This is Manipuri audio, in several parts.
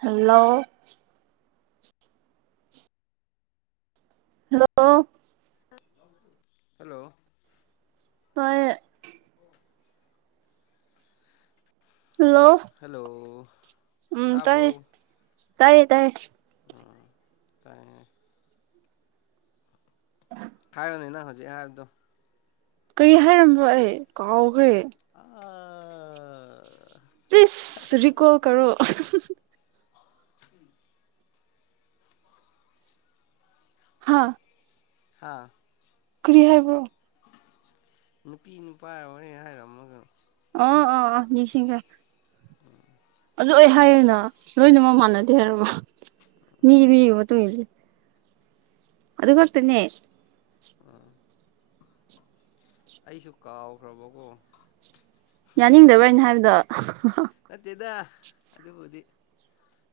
Hello hello. ꯍꯜꯂꯣ꯫ ꯇꯥꯏꯌꯦ꯫ ꯑꯣ ꯍꯜꯂꯣ ꯍꯜꯂꯣ ꯎꯝ ꯇꯥꯏꯌꯦ ꯇꯥꯏꯌꯦ ꯇꯥꯏꯌꯦ꯫ ꯎꯝ ꯇꯥꯏꯌꯦ꯫ [unintelligible] ꯍꯥꯏꯔꯣꯅꯦ ꯅꯪ ꯍꯧꯖꯤꯛ ꯍꯥꯏꯕꯗꯣ꯫ ꯀꯔꯤ ꯍꯥꯏꯔꯝꯕꯣ ꯑꯩ ꯀꯥꯎꯒꯔꯦ꯫ ꯑꯥ ꯄꯤꯁ ꯔꯤꯀꯣ ꯀꯔꯣ꯫ ꯎꯝ [unintelligible] ꯍꯥꯥ꯫ ꯍꯥꯥ꯫ ꯀꯔꯤ ꯍꯥꯏꯕ꯭ꯔꯣ꯫ ꯅꯨꯄꯤ ꯅꯨꯄꯥ ꯋꯥꯔꯤ [inaudible] ꯍꯥꯏꯔꯝꯃꯒ ꯑꯣ ꯑꯣ ꯑꯣ ꯅꯤꯡꯁꯤꯡꯈ꯭ꯔꯦ ꯎꯝ ꯑꯗꯨ ꯑꯩ ꯍꯥꯏꯌꯦꯅ ꯂꯣꯏꯅꯃꯛ ꯃꯥꯟꯅꯗꯦ ꯍꯥꯏꯔꯒ ꯃꯤꯃꯤꯒꯤ ꯃꯇꯨꯡ ꯏꯜꯂꯤ ꯑꯗꯨ ꯈꯛꯇꯅꯦ ꯎꯝ ꯑꯩꯁꯨ ꯀꯥꯎꯈ꯭ꯔꯕꯀꯣ ꯌꯥꯅꯤꯡꯗꯕ꯭ꯔ ꯑꯩꯅ ꯍꯥꯏꯕꯗꯣ ꯅꯠꯇꯦꯗ ꯑꯗꯨꯕꯨꯗꯤ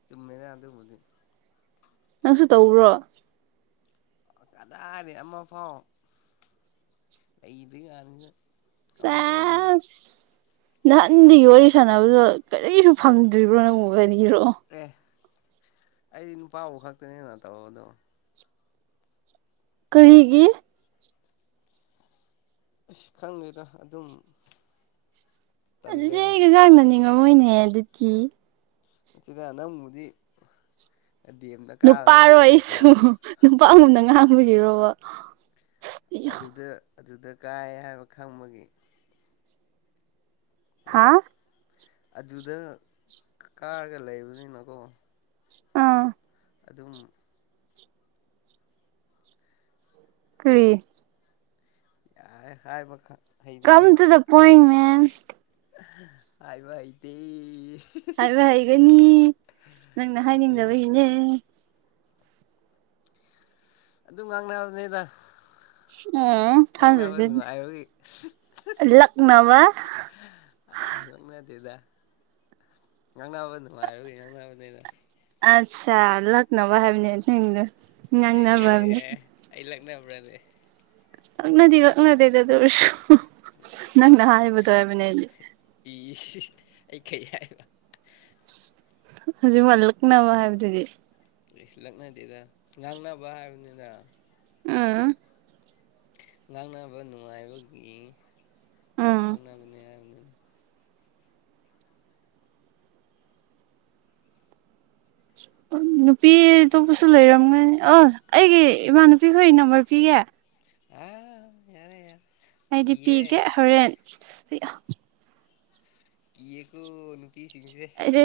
ꯆꯨꯝꯃꯦꯅ ꯑꯗꯨꯕꯨꯗꯤ ꯅꯪꯁꯨ ꯇꯧꯕ꯭ꯔꯣ ꯀꯗꯥꯏꯗꯩ ꯑꯃ ꯐꯥꯎ ꯂꯩꯇ꯭ꯔꯤ ꯀꯥꯟꯁꯤꯗ ꯀꯃꯥꯏꯅ ꯇꯧꯗꯣꯏꯅꯣ ꯆꯦꯁ ꯅꯍꯥꯟꯗꯒꯤ ꯋꯥꯔꯤ ꯁꯥꯟꯅꯕꯗꯣ ꯀꯔꯤꯁꯨ ꯐꯪꯗ꯭ꯔꯤꯕ꯭ꯔꯣ ꯅꯪꯕꯨ ꯀꯔꯤꯔꯣ ꯑꯦ ꯑꯩꯗꯤ ꯅꯨꯄꯥꯕꯨ ꯈꯛꯇꯅꯦꯅ ꯇꯧꯕꯗꯣ ꯀꯔꯤꯒꯤ ꯏꯁ ꯈꯪꯗꯦꯗ ꯑꯗꯨꯝ ꯑꯗꯨꯗꯤ ꯇꯜꯂꯦꯗ ꯑꯩ [inaudible] ꯅꯤꯡꯉꯝꯃꯣꯏꯅꯦ ꯑꯗꯨꯗꯤ ꯅꯠꯇꯦꯗ ꯅꯪꯕꯨꯗꯤ [inaudible] ꯅꯨꯄꯥꯔꯣ ꯍꯥꯏꯔꯔꯣꯏꯀꯣ ꯑꯩꯁꯨ ꯅꯨꯄꯥꯒꯨꯝꯅ ꯉꯥꯡꯕꯒꯤꯔꯣꯕ ꯑꯗꯨꯗ ꯑꯗꯨꯗ [inaudible] ꯍꯥꯏꯕ ꯈꯪꯕꯒꯤ ꯍꯥ ꯅꯦꯗ ꯑꯗꯨꯗ ꯀꯥꯔꯒ ꯂꯩꯕꯅꯤꯅꯀꯣ ꯎꯝ ꯑꯗꯨꯝ ꯀꯔꯤ ꯌꯥꯏ ꯍꯥꯏꯕ ꯈꯠ ꯀꯝ ꯇꯨꯗ ꯄꯣꯏꯟꯠ ꯃꯦꯟ ꯍꯥꯏꯕ ꯍꯩꯇꯦ ꯍꯥꯏꯕ ꯍꯩꯒꯅꯤ ꯅꯪꯅ ꯍꯩꯇꯦ ꯍꯩꯇꯦ ꯍꯥꯏꯅꯤꯡꯗꯕꯒꯤꯅꯦ ꯑꯗꯨꯝ ꯉꯥꯡꯅꯕꯅꯤꯗ ꯎꯝ ꯊꯥꯖꯗꯦ ꯑ ꯂꯛꯅꯕ ꯑꯥ ꯂꯛꯅꯗꯦꯗ ꯉꯥꯡꯅꯕ ꯅꯨꯡꯉꯥꯏꯕꯒꯤ ꯉꯥꯡꯅꯕꯅꯤꯗ ꯑꯠꯁꯥ ꯂꯛꯅꯕ ꯍꯥꯏꯕꯅꯦ ꯅꯪꯒꯤꯗꯣ ꯑꯦ ꯑꯩ ꯂꯛꯅꯕ꯭ꯔꯅꯦ ꯂꯛꯅꯗꯤ ꯂꯛꯅꯗꯦꯗ ꯑꯗꯨ ꯑꯣꯏꯔꯁꯨ ꯅꯪꯅ ꯍꯥꯏꯕꯗꯣ ꯍꯥꯏꯕꯅꯦ ꯑꯩꯗꯤ ꯏꯁ ꯑꯩ ꯀꯩ ꯍꯥꯏꯔꯤꯕ ꯍꯧꯖꯤꯛ ꯋꯥꯏ ꯂꯛꯅꯕ ꯍꯥꯏꯕꯗꯨꯗꯤ ꯏꯁ ꯂꯛꯅꯗꯦꯗ ꯉꯥꯡꯅꯕ ꯍꯥꯏꯕꯅꯤꯗ ꯎꯝ ꯉꯥꯡꯅꯕ ꯅꯨꯡꯉꯥꯏꯕꯒꯤ ꯎꯝ ꯉꯥꯡꯅꯕꯅꯤ ꯍꯥꯏꯕꯅꯦ ꯅꯨꯄꯤ ꯑꯇꯣꯞꯄꯁꯨ ꯂꯩꯔꯝꯒꯅꯤ ꯑꯣ ꯑꯩꯒꯤ ꯏꯃꯥꯟꯅꯕꯤ ꯈꯣꯏꯒꯤ ꯅꯝꯕꯔ ꯄꯤꯒꯦ [inaudible] ꯌꯥꯔꯦ ꯌꯥꯔꯦ ꯑꯩꯗꯤ ꯀꯤꯌꯦ ꯄꯤꯒꯦ ꯍꯣꯔꯦꯟ ꯏꯁ ꯑꯌꯥ ꯀꯤꯌꯦꯀꯣ ꯅꯨꯄꯤ ꯁꯤꯡꯁꯦ ꯑꯩꯗꯤ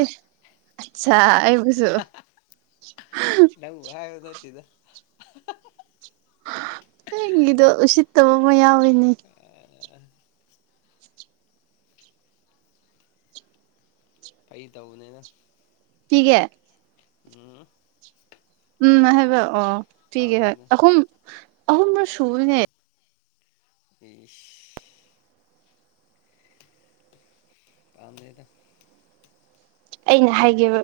ꯑꯠꯆꯥ ꯑꯩꯕꯨꯁꯨ ꯅꯪꯕꯨ ꯍꯥꯏꯕ ꯅꯠꯇꯦꯗ ꯑꯩꯒꯤꯗꯣ ꯎꯁꯤꯠꯇꯕꯃ ꯌꯥꯎꯋꯤꯅꯦ [unintelligible] ꯐꯒꯤ ꯇꯧꯕꯅꯤꯗ ꯄꯤꯒꯦ ꯎꯝ ꯎꯝ ꯍꯥꯏꯕꯔꯣ ꯑ ꯄꯤꯒꯦ ꯍꯣꯏ ꯄꯥꯝꯗꯦꯗ ꯑꯍꯨꯝ ꯑꯍꯨꯝꯔꯛ ꯁꯨꯕꯅꯦ ꯏꯁ ꯄꯥꯝꯗꯦꯗ ꯑꯩꯅ ꯍꯥꯏꯒꯦꯕ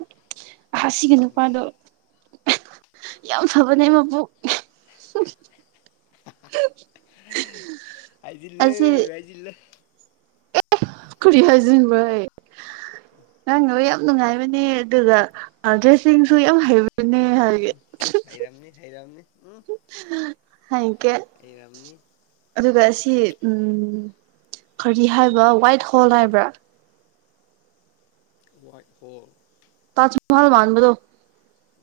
ꯑꯁꯤꯒꯤ ꯏꯁ ꯅꯨꯄꯥꯗꯣ ꯌꯥꯝ ꯐꯕꯅꯦ ꯃꯄꯨꯛ ꯍꯥꯏꯖꯤꯜꯂꯦ ꯍꯥꯏꯖꯤꯜꯂꯦ ꯀꯔꯤ ꯍꯥꯏꯁꯤꯟꯕ꯭ꯔ ꯍꯩ ꯉꯥꯡꯅꯕ ꯌꯥꯝ ꯅꯨꯡꯉꯥꯏꯕꯅꯦ ꯑꯗꯨꯒ ꯑꯥ ꯗ꯭ꯔꯦꯁꯤꯡꯁꯨ ꯌꯥꯝ ꯍꯩꯕꯤꯅꯦ ꯍꯥꯏꯒꯦ ꯎꯝ ꯍꯩꯔꯝꯅꯤ ꯍꯩꯔꯝꯅꯤ ꯎꯝ ꯍꯥꯏꯀꯦ ꯍꯩꯔꯝꯅꯤ ꯑꯗꯨꯒ ꯁꯤ ꯎꯝ ꯀꯔꯤ ꯍꯥꯏꯕ ꯋꯥꯏꯠ ꯍꯣꯜ ꯍꯥꯏꯕ꯭ꯔꯥ ꯋꯥꯏꯠ ꯍꯣꯜ ꯇꯥꯖꯃꯍꯜ ꯃꯥꯟꯕꯗꯣ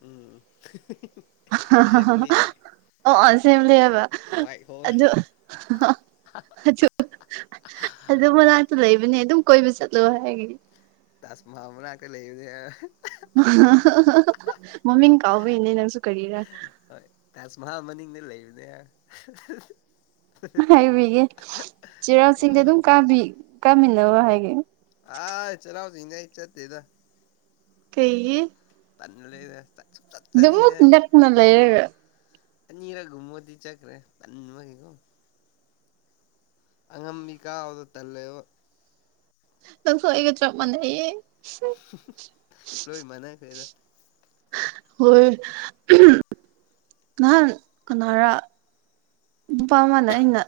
ꯎꯝ ꯑꯦꯁꯦꯝꯕ꯭ꯂꯤ ꯑꯣ ꯁꯦꯝꯂꯦꯕ ꯋꯥꯏꯠ ꯍꯣꯜ ꯑꯗꯨ [unintelligible] ꯑꯗꯨ ꯃꯅꯥꯛꯇ ꯂꯩꯕꯅꯦ ꯑꯗꯨꯝ ꯀꯣꯏꯕ ꯆꯠꯂꯣ ꯍꯥꯏꯒꯦ ꯇꯥꯁꯃꯍꯜ ꯃꯅꯥꯛꯇ ꯂꯩꯕꯅꯦ ꯍꯥꯏꯔ ꯃꯃꯤꯡ ꯀꯥꯎꯕꯩꯅꯦ ꯅꯪꯁꯨ ꯀꯔꯤꯔꯥ ꯍꯣꯏ ꯇꯥꯖꯃꯍꯜ ꯃꯅꯤꯡꯗ ꯂꯩꯕꯅꯦ ꯍꯥꯏ ꯍꯥꯏꯕꯤꯒꯦ ꯆꯩꯔꯥꯎ ꯆꯤꯡꯗꯤ ꯑꯗꯨꯝ ꯀꯥꯕꯤ ꯀꯥꯃꯤꯟꯅꯔꯣ ꯍꯥꯏꯒꯦ ꯑꯥ ꯆꯩꯔꯥꯎꯆꯤꯡꯗ ꯑꯩ ꯆꯠꯇꯦꯗ ꯀꯩꯒꯤ ꯇꯜꯂꯦꯗ ꯇ ꯑꯗꯨꯃꯨꯛ ꯅꯛꯅ ꯂꯩꯔꯒ ꯑꯅꯤꯔꯛ ꯒꯨꯝꯕꯗꯤ ꯆꯠꯈ꯭ꯔꯦ ꯇꯟꯕꯒꯤꯀꯣ ꯑꯉꯝꯕꯤ ꯀꯥꯕꯗꯣ ꯇꯜꯂꯦꯕ ꯅꯪꯁꯨ ꯑꯩꯒ ꯆꯞ ꯃꯥꯟꯅꯌꯦ ꯂꯣꯏ ꯃꯥꯟꯅꯈ꯭ꯔꯦꯗ ꯍꯣꯏ ꯅꯍꯥꯟ ꯀꯅꯥꯔ ꯅꯨꯄꯥ ꯃꯥꯅ ꯑꯩꯅ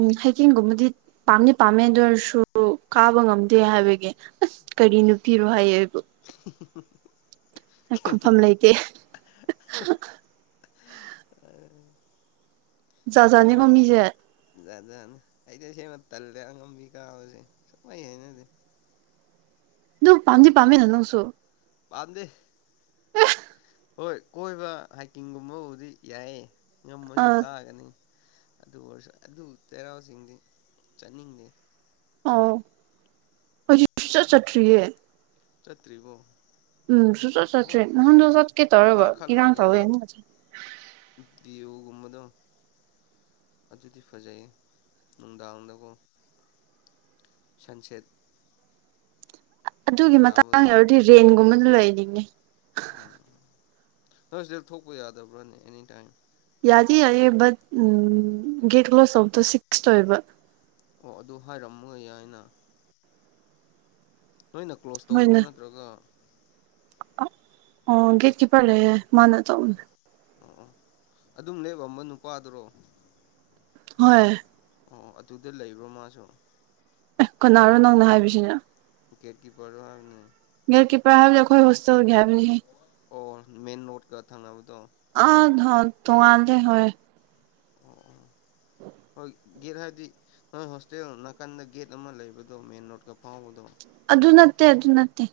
ꯎꯝ ꯍꯥꯏꯀꯤꯡꯒꯨꯝꯕꯗꯤ ꯄꯥꯝꯗꯤ ꯄꯥꯝꯃꯦ ꯑꯗꯨ ꯑꯣꯏꯔꯁꯨ ꯀꯥꯕ ꯉꯝꯗꯦ ꯍꯥꯏꯕꯒꯤ ꯀꯔꯤ ꯅꯨꯄꯤꯔꯣ ꯍꯥꯏꯌꯦ ꯑꯩꯕꯨ [unintelligible] ꯑꯩ ꯈꯨꯝꯐꯝ ꯀꯔꯤꯅꯣ ꯂꯩꯇꯦ ꯑ ꯖꯥꯠ ꯖꯥꯠꯅꯤꯀꯣ ꯃꯤꯖꯦ ꯖꯥꯠ ꯖꯥꯠꯅꯤ ꯑꯩꯗꯤ ꯑꯁꯦꯡꯕ ꯇꯜꯂꯦ ꯑꯉꯝꯕꯤ ꯀꯥꯕꯁꯦ ꯁꯨꯡꯍꯩ ꯍꯥꯏꯅꯗꯦ ꯑꯗꯨ ꯄꯥꯝꯗꯤ ꯄꯥꯝꯃꯦꯅ ꯅꯪꯁꯨ ꯄꯥꯝꯗꯦ [unintelligible] ꯍꯣꯏ ꯀꯣꯏꯕ ꯍꯥꯏꯀꯤꯡꯒꯨꯝꯕꯕꯨꯗꯤ ꯌꯥꯏꯌꯦ ꯑ ꯉꯝꯃꯁꯨ ꯀꯥꯒꯅꯤ ꯑꯗꯨ ꯑꯣꯏꯔꯁꯨ ꯑꯗꯨ ꯆꯩꯔꯥꯎꯆꯤꯡꯗꯤ ꯆꯠꯅꯤꯡꯗꯦ ꯑꯣ ꯍꯧꯖꯤꯛ ꯁꯨꯛꯆꯠ ꯆꯠꯇ꯭ꯔꯤꯌꯦ ꯆꯠꯇ꯭ꯔꯤꯕꯣ ꯎꯝ ꯁꯨꯆꯠ ꯆꯠꯇ꯭ꯔꯤ ꯍꯣꯏ [unintelligible] ꯆꯠꯀꯦ ꯇꯧꯔꯒ ꯢꯔꯥꯡ ꯇꯧꯌꯦꯅ ꯌꯨꯒꯨꯝꯕꯗꯣ ꯑꯗꯨꯗꯤ ꯐꯖꯩ ꯅꯨꯡꯗꯥꯡꯗꯒꯣ ꯁꯟꯁꯦꯠ ꯑꯗꯨꯒꯤ ꯃꯇꯥꯡ ꯇꯥꯕꯗꯣ ꯌꯧꯔꯗꯤ ꯔꯦꯟꯠ ꯒꯨꯝꯕꯗ ꯂꯩꯅꯤꯡꯉꯦ ꯎꯝ ꯅꯣꯏ ꯍꯣꯁꯇꯦꯜ ꯊꯣꯛꯄ ꯌꯥꯗꯕ꯭ꯔꯅꯦ ꯑꯦꯅꯤ ꯇꯥꯏꯝ ꯌꯥꯗꯤ ꯌꯥꯢꯌꯦ ꯕꯠ ꯎꯝ ꯒꯦꯠ ꯀ꯭ꯂꯣꯁ ꯇꯧꯕꯗꯣ ꯁꯤꯛꯁ ꯑꯣꯏꯕ ꯑꯣ ꯑꯗꯨ ꯍꯥꯏꯔꯝꯃꯒ ꯌꯥꯏꯅꯥ ꯅꯣꯏꯅ ꯀ꯭ꯂꯣꯁ ꯇꯧꯕ꯭ꯔꯣ ꯍꯣꯏꯅꯦ ꯅꯠꯇ꯭ꯔꯒ [unintelligible] ꯒꯦꯠ ꯆꯠ ꯀꯤꯄꯔ ꯂꯩꯌꯦ ꯃꯥꯅ ꯑꯣ ꯇꯧꯅꯤ ꯑꯣ ꯑꯣ ꯑꯗꯨꯝ ꯅꯣꯢꯒꯨꯝꯕ ꯅꯨꯄꯥꯗꯨꯔꯣ ꯍꯣꯏ ꯑꯣ ꯑꯗꯨꯗ ꯂꯩꯕ꯭ꯔꯣ ꯃꯥꯁꯨ ꯑꯦ ꯀꯅꯥꯔꯣ ꯅꯪꯅ ꯍꯥꯏꯕꯁꯤꯅ ꯒꯦꯠꯀꯤꯄꯔꯗꯣ ꯍꯥꯢꯕꯅꯦ ꯒꯦꯠ ꯀꯤꯄꯔ ꯍꯥꯢꯕꯗꯣ ꯑꯈꯣꯏ ꯍꯣꯁꯇꯦꯜꯒꯤ ꯍꯥꯏꯕꯅꯦꯍꯦ ꯑꯣ ꯃꯦꯟ ꯔꯣꯠꯀ ꯊꯪꯅꯕꯗꯣ [unintelligible] ꯇꯣꯡꯉꯥꯟꯗꯦ ꯍꯣꯢ ꯑꯣ ꯑꯣ ꯍꯣꯏ ꯒꯦꯠ ꯍꯥꯏꯗꯤ ꯅꯣꯏ ꯍꯣꯁꯇꯦꯜ ꯅꯥꯀꯟꯗ ꯒꯦꯠ ꯑꯃ ꯂꯩꯕꯗꯣ ꯃꯦꯟ ꯔꯣꯠꯀ ꯐꯥꯎꯕꯗꯣ ꯑꯗꯨ ꯅꯠꯇꯦ ꯑꯗꯨ ꯅꯠꯇꯦ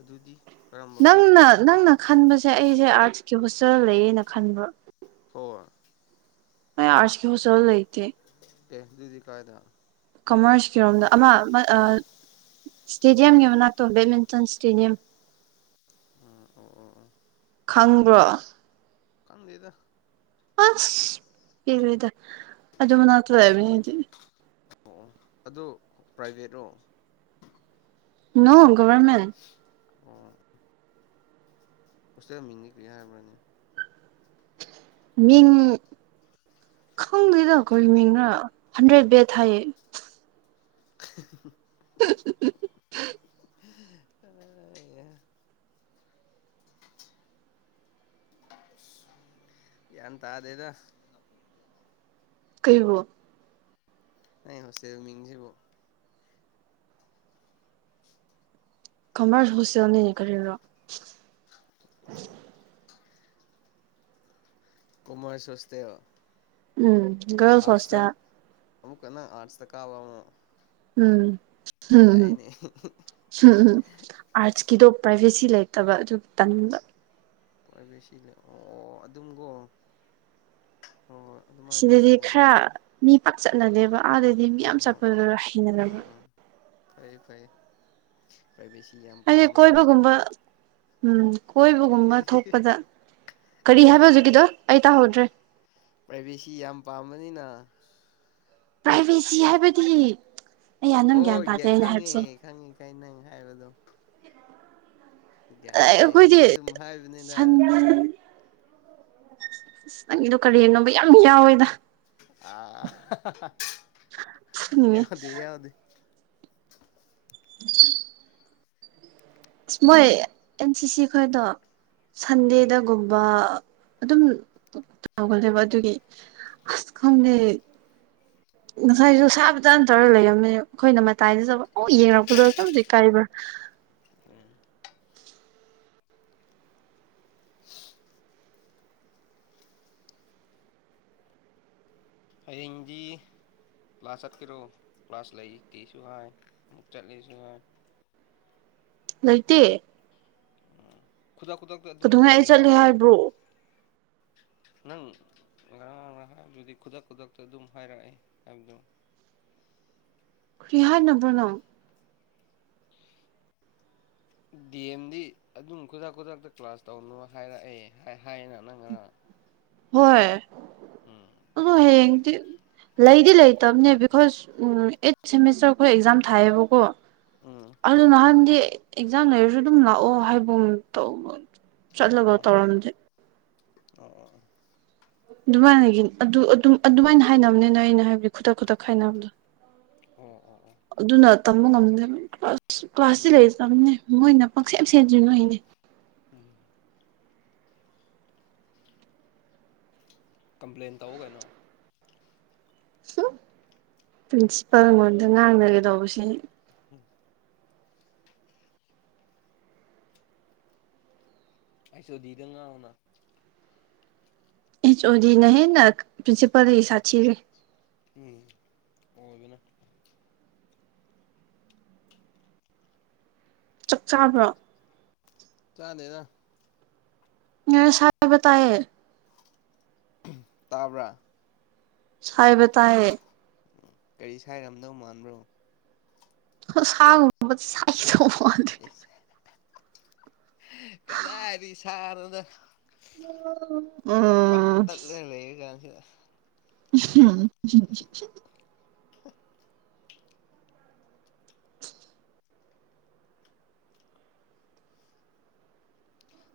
ꯑꯗꯨꯗꯤ ꯀꯔꯝꯕ ꯒꯦꯠ ꯅꯪꯅ ꯅꯪꯅ ꯈꯟꯕꯁꯦ ꯑꯩꯖꯦ ꯑꯥꯔꯠꯁꯀꯤ ꯍꯣꯁꯇꯦꯜ ꯂꯩꯌꯦꯅ ꯈꯟꯕ꯭ꯔꯣ [unintelligible] ꯑꯩ ꯑꯥꯔꯠꯁꯀꯤ ꯍꯣꯁꯇꯦꯜꯗ ꯂꯩꯇꯦ ꯑꯦ ꯑꯗꯨꯗꯤ ꯀꯥꯥꯏꯗ ꯀꯃꯔꯁꯀꯤꯔꯣꯝꯗ ꯑꯃ ꯑꯃ ꯑ ꯁ꯭ꯇꯦꯗꯤꯌꯝꯒꯤ ꯃꯅꯥꯛꯇꯣ ꯕꯦꯠꯃꯤꯟꯇꯟ ꯁ꯭ꯇꯦꯗꯤꯌꯝ ꯎꯝ ꯑꯣ ꯑꯣ ꯑꯣ ꯈꯪꯕ꯭ꯔꯣ ꯈꯪꯗꯦꯗ ꯑꯁ ꯢꯪꯉꯤꯗ ꯑꯗꯨ ꯃꯅꯥꯛꯇ ꯂꯩꯕꯅꯤ ꯑꯩꯗꯤ ꯑꯣ ꯑꯗꯨ ꯄ꯭ꯔꯥꯏꯚꯦꯠꯔꯣ ꯅꯣ ꯒꯣꯚꯔꯃꯦꯟꯠ ꯑꯣ ꯍꯣꯁꯇꯦꯜ ꯃꯤꯡꯗꯤ ꯀꯔꯤ ꯍꯥꯏꯕ꯭ꯔꯥꯅꯦ ꯃꯤꯡ ꯈꯪꯗꯦꯗ ꯀꯔꯤ ꯃꯤꯡꯔꯥ ꯍꯟꯗ꯭ꯔꯦꯠ ꯕꯦꯠ ꯍꯥꯏꯌꯦ [unintelligible] [unintelligible] [unintelligible] ꯒ꯭ꯌꯥꯟ ꯇꯥꯗꯦꯗ ꯀꯩꯕꯨ ꯑꯩ ꯍꯣꯁꯇꯦꯜ ꯃꯤꯡꯖꯤꯕꯣ ꯀꯃꯔꯁ ꯍꯣꯁꯇꯦꯜꯅꯤꯅꯦ ꯀꯔꯤꯔꯥ ꯑꯣ ꯀꯣꯃꯔꯁ ꯍꯣꯁꯇꯦꯜ ꯎꯝ ꯒꯔꯜꯁ ꯑꯥꯔꯠꯁꯇ ꯍꯣꯁꯇꯦꯜ ꯑꯃꯨꯛꯀ ꯅꯪ ꯑꯥꯠꯁꯇ ꯀꯥꯕ ꯑꯃꯨꯛ ꯎꯝ ꯌꯥꯏꯅꯦ ꯎꯝ ꯎꯝ ꯑꯥꯔꯠꯁꯀꯤꯗꯣ ꯄ꯭ꯔꯥꯏꯚꯦꯁꯤ ꯂꯩꯇꯕ ꯑꯗꯨ ꯇꯟꯕꯥ ꯄ꯭ꯔꯥꯏꯚꯦꯁꯤ ꯂꯩ ꯑꯣ ꯑꯣ ꯑꯗꯨꯝꯒꯣ ꯍꯣꯏ ꯍꯣꯏ ꯑꯗꯨꯃꯥꯏꯅꯗꯤ ꯁꯤꯗꯗꯤ ꯇꯧꯋꯦ ꯈꯔ ꯃꯤ ꯄꯥꯛ ꯆꯠꯅꯗꯦꯕ ꯑꯥꯗꯩꯗꯤ ꯃꯤ ꯌꯥꯝ ꯍꯣꯏ ꯍꯣꯏ ꯆꯠꯄꯗꯨꯗ ꯍꯩꯅꯗꯕ ꯎꯝ ꯎꯝ ꯐꯩꯌꯦ ꯐꯩꯌꯦ ꯄ꯭ꯔꯥꯏꯚꯦꯁꯤ ꯌꯥꯝ ꯍꯥꯏꯗꯤ ꯄꯥꯝꯕꯅꯤꯅꯀꯣ ꯀꯣꯏꯕꯒꯨꯝꯕ ꯎꯝ ꯀꯣꯏꯕꯒꯨꯝꯕ ꯊꯣꯛꯄꯗ ꯀꯔꯤ ꯍꯥꯏꯕ ꯍꯧꯖꯤꯛꯀꯤꯗꯣ ꯑꯩ ꯇꯥꯍꯧꯗ꯭ꯔꯦ ꯄ꯭ꯔꯥꯏꯚꯦꯁꯤ ꯌꯥꯝ ꯄꯥꯝꯕꯅꯤꯅ ꯄ꯭ꯔꯥꯏꯚꯦꯁꯤ ꯍꯥꯏꯕꯗꯤ ꯑꯩꯌꯥ ꯅꯪ ꯒ꯭ꯌꯥꯟ ꯍꯣꯏ ꯌꯥ ꯇꯥꯗꯦ ꯑꯩꯅ ꯈꯪꯉꯦ ꯍꯥꯏꯕꯁꯦ ꯈꯪꯉꯦ ꯀꯩ ꯅꯪ ꯍꯥꯏꯕꯗꯣ ꯒ꯭ꯌꯥꯟ ꯇꯥꯏꯑ ꯑꯩꯈꯣꯏꯗꯤ ꯆꯨꯝꯅ ꯁꯨꯝ ꯍꯥꯏꯕꯅꯤꯗ ꯁꯟ ꯑꯁ ꯅꯪꯒꯤꯗꯣ ꯀꯔꯤꯅꯣꯕ ꯌꯥꯝ ꯌꯥꯎꯋꯦꯗ ꯑ ꯍꯥ ꯍꯥ ꯐꯨꯅꯤꯡꯉꯦ ꯌꯥꯎꯗꯦ ꯌꯥꯎꯗꯦ [unintelligible] ꯑꯁ ꯃꯣꯏ ꯑꯦꯟ ꯁꯤ ꯁꯤ ꯈꯣꯏꯗꯣ ꯎꯝ ꯁꯟꯗꯦꯗꯒꯨꯝꯕ ꯑꯗꯨꯝ ꯇꯧꯕꯅꯦꯕ ꯑꯗꯨꯒꯤ ꯑꯁ ꯈꯪꯗꯦ ꯉꯁꯥꯏꯁꯨ ꯎꯝ ꯁꯥꯕꯗꯥꯟ ꯇꯧꯔꯒ ꯂꯩꯔꯝꯃꯤ ꯑꯩꯈꯣꯏꯅ ꯃꯇꯥꯏꯗ ꯆꯠꯕ ꯑꯣ ꯌꯦꯡꯉꯛꯄꯗꯣ ꯝꯖꯤꯛ ꯀꯥꯏꯕ꯭ꯔꯥ ꯍꯥꯎꯋꯦ ꯍꯌꯦꯡꯗꯤ ꯀ꯭ꯂꯥꯁ ꯆꯠꯀꯦꯔꯣ ꯀ꯭ꯂꯥꯁ ꯂꯩꯇꯦꯁꯨ ꯍꯥꯏ ꯑꯃꯨꯛ ꯆꯠꯂꯦꯁꯨ ꯍꯥꯏ ꯂꯩꯇꯦ ꯑꯥ ꯈꯨꯗꯛ ꯈꯨꯗꯛꯇ ꯑꯗꯨꯝ ꯀꯩꯗꯧꯉꯩ ꯑꯩ ꯇꯧꯋꯦ ꯆꯠꯂꯦ ꯍꯥꯏꯕ꯭ꯔꯣ ꯅꯪ ꯉꯔꯥꯡ ꯅꯍꯥꯥꯟꯗꯨꯗꯤ ꯈꯨꯗꯛ ꯈꯨꯗꯛꯇ ꯑꯗꯨꯝ ꯍꯥꯏꯔꯛꯑꯦ ꯍꯥꯏꯕꯗꯨ ꯀꯔꯤ ꯍꯥꯅꯕ꯭ꯔꯣ ꯅꯪ ꯗꯤ ꯑꯦꯝꯗꯤ ꯑꯗꯨꯝ ꯈꯨꯗꯛ ꯈꯨꯗꯛꯇ ꯀ꯭ꯂꯥꯁ ꯇꯧꯅꯨ ꯍꯥꯏꯔꯛꯑꯦ ꯍꯥꯏꯌꯦꯅ ꯅꯪ ꯉꯔꯥꯡ ꯍꯣꯏ ꯎꯝ ꯑꯗꯣ ꯑꯗꯨ ꯍꯌꯦꯡꯗꯤ ꯂꯩꯗꯤ ꯂꯩꯇꯕꯅꯦ ꯕꯤꯀꯣꯁ ꯑꯩꯠ ꯁꯦꯃꯤꯁꯇꯔ ꯑꯩꯈꯣꯏ ꯑꯦꯛꯖꯥꯝ ꯊꯥꯏꯌꯦꯕꯀꯣ ꯎꯝ ꯑꯗꯨ ꯅꯍꯥꯟꯗꯤ ꯑꯦꯛꯖꯥꯝ ꯂꯩꯔꯁꯨ ꯑꯗꯨꯝ ꯂꯥꯛꯑꯣ ꯍꯥꯏꯒꯨꯝ ꯇꯧꯕ ꯆꯠꯂꯒ ꯇꯧꯔꯝꯗꯦ ꯑ ꯑ ꯑ ꯑꯗꯨꯃꯥꯏꯅꯒꯤ ꯑꯗꯨ ꯑꯗꯨꯝ ꯑꯗꯨꯃꯥꯏꯅ ꯍꯥꯏꯅꯕꯅꯤꯅ ꯑꯩꯅ ꯍꯥꯏꯕꯗꯤ ꯈꯨꯗꯛ ꯈꯨꯗꯛ ꯈꯥꯏꯅꯕꯗꯣ ꯑꯣ ꯑꯣ ꯑꯣ ꯑꯗꯨꯅ ꯇꯝꯕ ꯉꯝꯗꯦꯕ ꯀ꯭ꯂꯥꯁ ꯀ꯭ꯂꯥꯁꯇꯤ ꯎꯝ ꯂꯩꯇ꯭ꯔꯕꯅꯦ ꯃꯣꯏꯅ ꯄꯪꯁꯦꯝ ꯁꯦꯝꯖꯤꯟꯕꯩꯅꯦ ꯎꯝ ꯀꯝꯄ꯭ꯂꯦꯟ ꯇꯧ ꯀꯩꯅꯣ ꯍꯨꯡ ꯄ꯭ꯔꯤꯟꯁꯤꯄꯥꯜ ꯃꯣꯟꯗ ꯉꯥꯡꯅꯒꯦ ꯇꯧꯕꯁꯦ ꯎꯝ ꯑꯩꯁꯨꯗꯤꯗꯉꯅ [unintelligible] [inaudible] ꯑꯩꯆ ꯑꯣ ꯗꯤꯅ ꯍꯦꯟꯅ ꯄ꯭ꯔꯤꯟꯁꯤꯄꯥꯜꯗꯥꯒꯤ ꯁꯥꯊꯤꯔꯦ꯫ ꯎꯝ ꯑꯣꯏꯕꯥꯅꯦ ꯆꯥꯛ ꯆꯥꯕ꯭ꯔꯣ? ꯆꯥꯗꯦꯗꯥ ꯫ ꯅꯪ ꯁꯥꯏꯕ ꯇꯏꯌꯦ ꯇꯥꯕ꯭ꯔꯥ? ꯁꯥꯏꯕꯥ ꯇꯥꯏꯌꯦ ꯎ ꯀꯔꯤ ꯁꯥꯏꯔꯝꯗꯧ ꯃꯥꯟꯕ꯭ꯔꯣ? ꯁꯥꯒꯨꯝꯕꯥ ꯁꯥꯏꯗꯧꯕ ꯃꯥꯜꯂꯑꯦ [unintelligible] [inaudible] ꯀꯗꯥꯏꯗꯩ ꯁꯅꯣꯗꯥ ꯄꯠ ꯎꯝ ꯇꯠꯂ ꯂꯩꯔꯤ ꯀꯥꯟꯁꯤꯗ ꯑꯨꯝꯍꯨꯝ ꯍꯨꯝ ꯍꯨꯝ ꯍꯨꯝ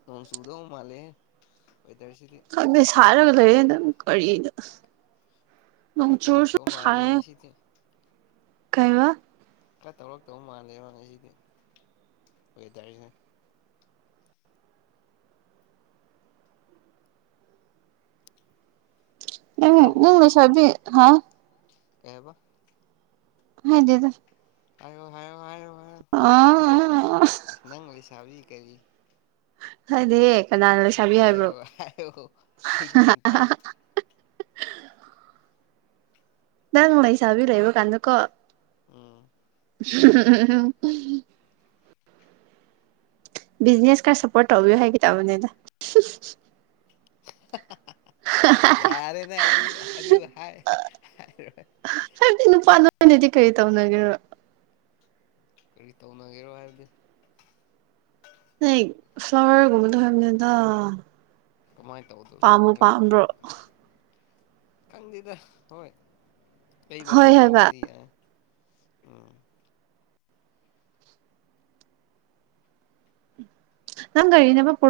ꯅꯣꯡ ꯆꯨꯗꯧ ꯃꯥꯜꯂꯦꯍꯦ ꯋꯦꯗꯔꯁꯤꯗꯤ ꯈꯪꯗꯦ ꯁꯥꯏꯔꯒ ꯂꯩꯔꯦ ꯅꯪ ꯀꯔꯤꯅꯣ ꯅꯣꯡ ꯈꯔ ꯆꯨꯔꯁꯨ ꯇꯧꯔꯛꯇꯧ ꯃꯥꯜꯂꯦ ꯁꯥꯏꯌꯦ ꯉꯁꯤꯗꯤ ꯀꯩꯕꯥ ꯈ꯭ꯔꯥ ꯇꯧꯔꯛꯇꯧ ꯃꯥꯜꯂꯦꯕ ꯉꯁꯤꯗꯤ ꯋꯦꯗꯔꯖꯦ꯫ ꯅꯪ ꯇꯥꯕ꯭ꯔꯣ ꯅꯪ ꯂꯩꯁꯥꯕꯤ ꯍꯥ ꯀꯩꯍꯥꯏꯕ? ꯍꯥꯏꯗꯦꯗꯥ ꯍꯥꯏꯌꯣ ꯍꯥꯏꯌꯣ ꯍꯥꯏꯌꯣ ꯍꯥꯏꯌꯣ ꯑꯥ ꯅꯪ ꯂꯩꯁꯥꯕꯤ ꯀꯔꯤ ꯍꯥꯏꯗꯦꯌꯦ ꯀꯅꯥꯅ ꯂꯩꯁꯥꯕꯤ ꯍꯥꯏꯌꯣ ꯍꯥꯏꯕ꯭ꯔꯣ?? ꯍꯥꯏꯌꯣ ꯑꯩ ꯂꯣꯏ ꯇꯥꯏ ꯌꯥꯌꯥ ꯅꯪ ꯂꯩꯩꯁꯥꯕꯤ ꯂꯩꯕ ꯀꯥꯟꯗꯀꯣ ꯎꯝ [inaudible] ꯕꯤꯖꯤꯅꯦꯁ ꯈ꯭ꯔ ꯁꯥꯄꯣꯔꯠ ꯇꯧꯕꯤꯌꯣ ꯍꯥꯏꯒꯦ ꯇꯧꯕꯅꯦꯗ ꯌꯥꯔꯦꯅꯦ ꯑꯗꯨ ꯑꯗꯨ ꯍꯥꯏ ꯍꯥꯢꯔꯣꯢ ꯍꯥꯏꯕꯗꯤ ꯅꯨꯄꯥ ꯅꯣꯏꯅꯗꯤ ꯀꯔꯤ ꯇꯧꯅꯒꯦꯔꯣ? ꯀꯔꯤ ꯇꯧꯅꯒꯦꯔꯣ ꯍꯥꯏꯕꯗꯤ? ꯂꯩ ꯐ꯭ꯂꯥꯋꯔꯒꯨꯝꯕ ꯗꯣ ꯍꯕꯅꯦꯗꯥ꯫ ꯀꯃꯥꯏꯅ ꯇꯧꯗꯣꯏꯕꯣ ꯍꯥꯏꯗꯤ ꯈꯪꯗꯦꯗ ꯍꯣꯏ ꯂꯩꯕ ꯍꯣꯏ ꯍꯥꯏꯕ ꯈꯣꯠꯄꯕꯨꯗꯤ ꯌꯥꯏ ꯎꯝ ꯅꯪ ꯒꯔꯤꯅꯥ [unintelligible] [inaudible]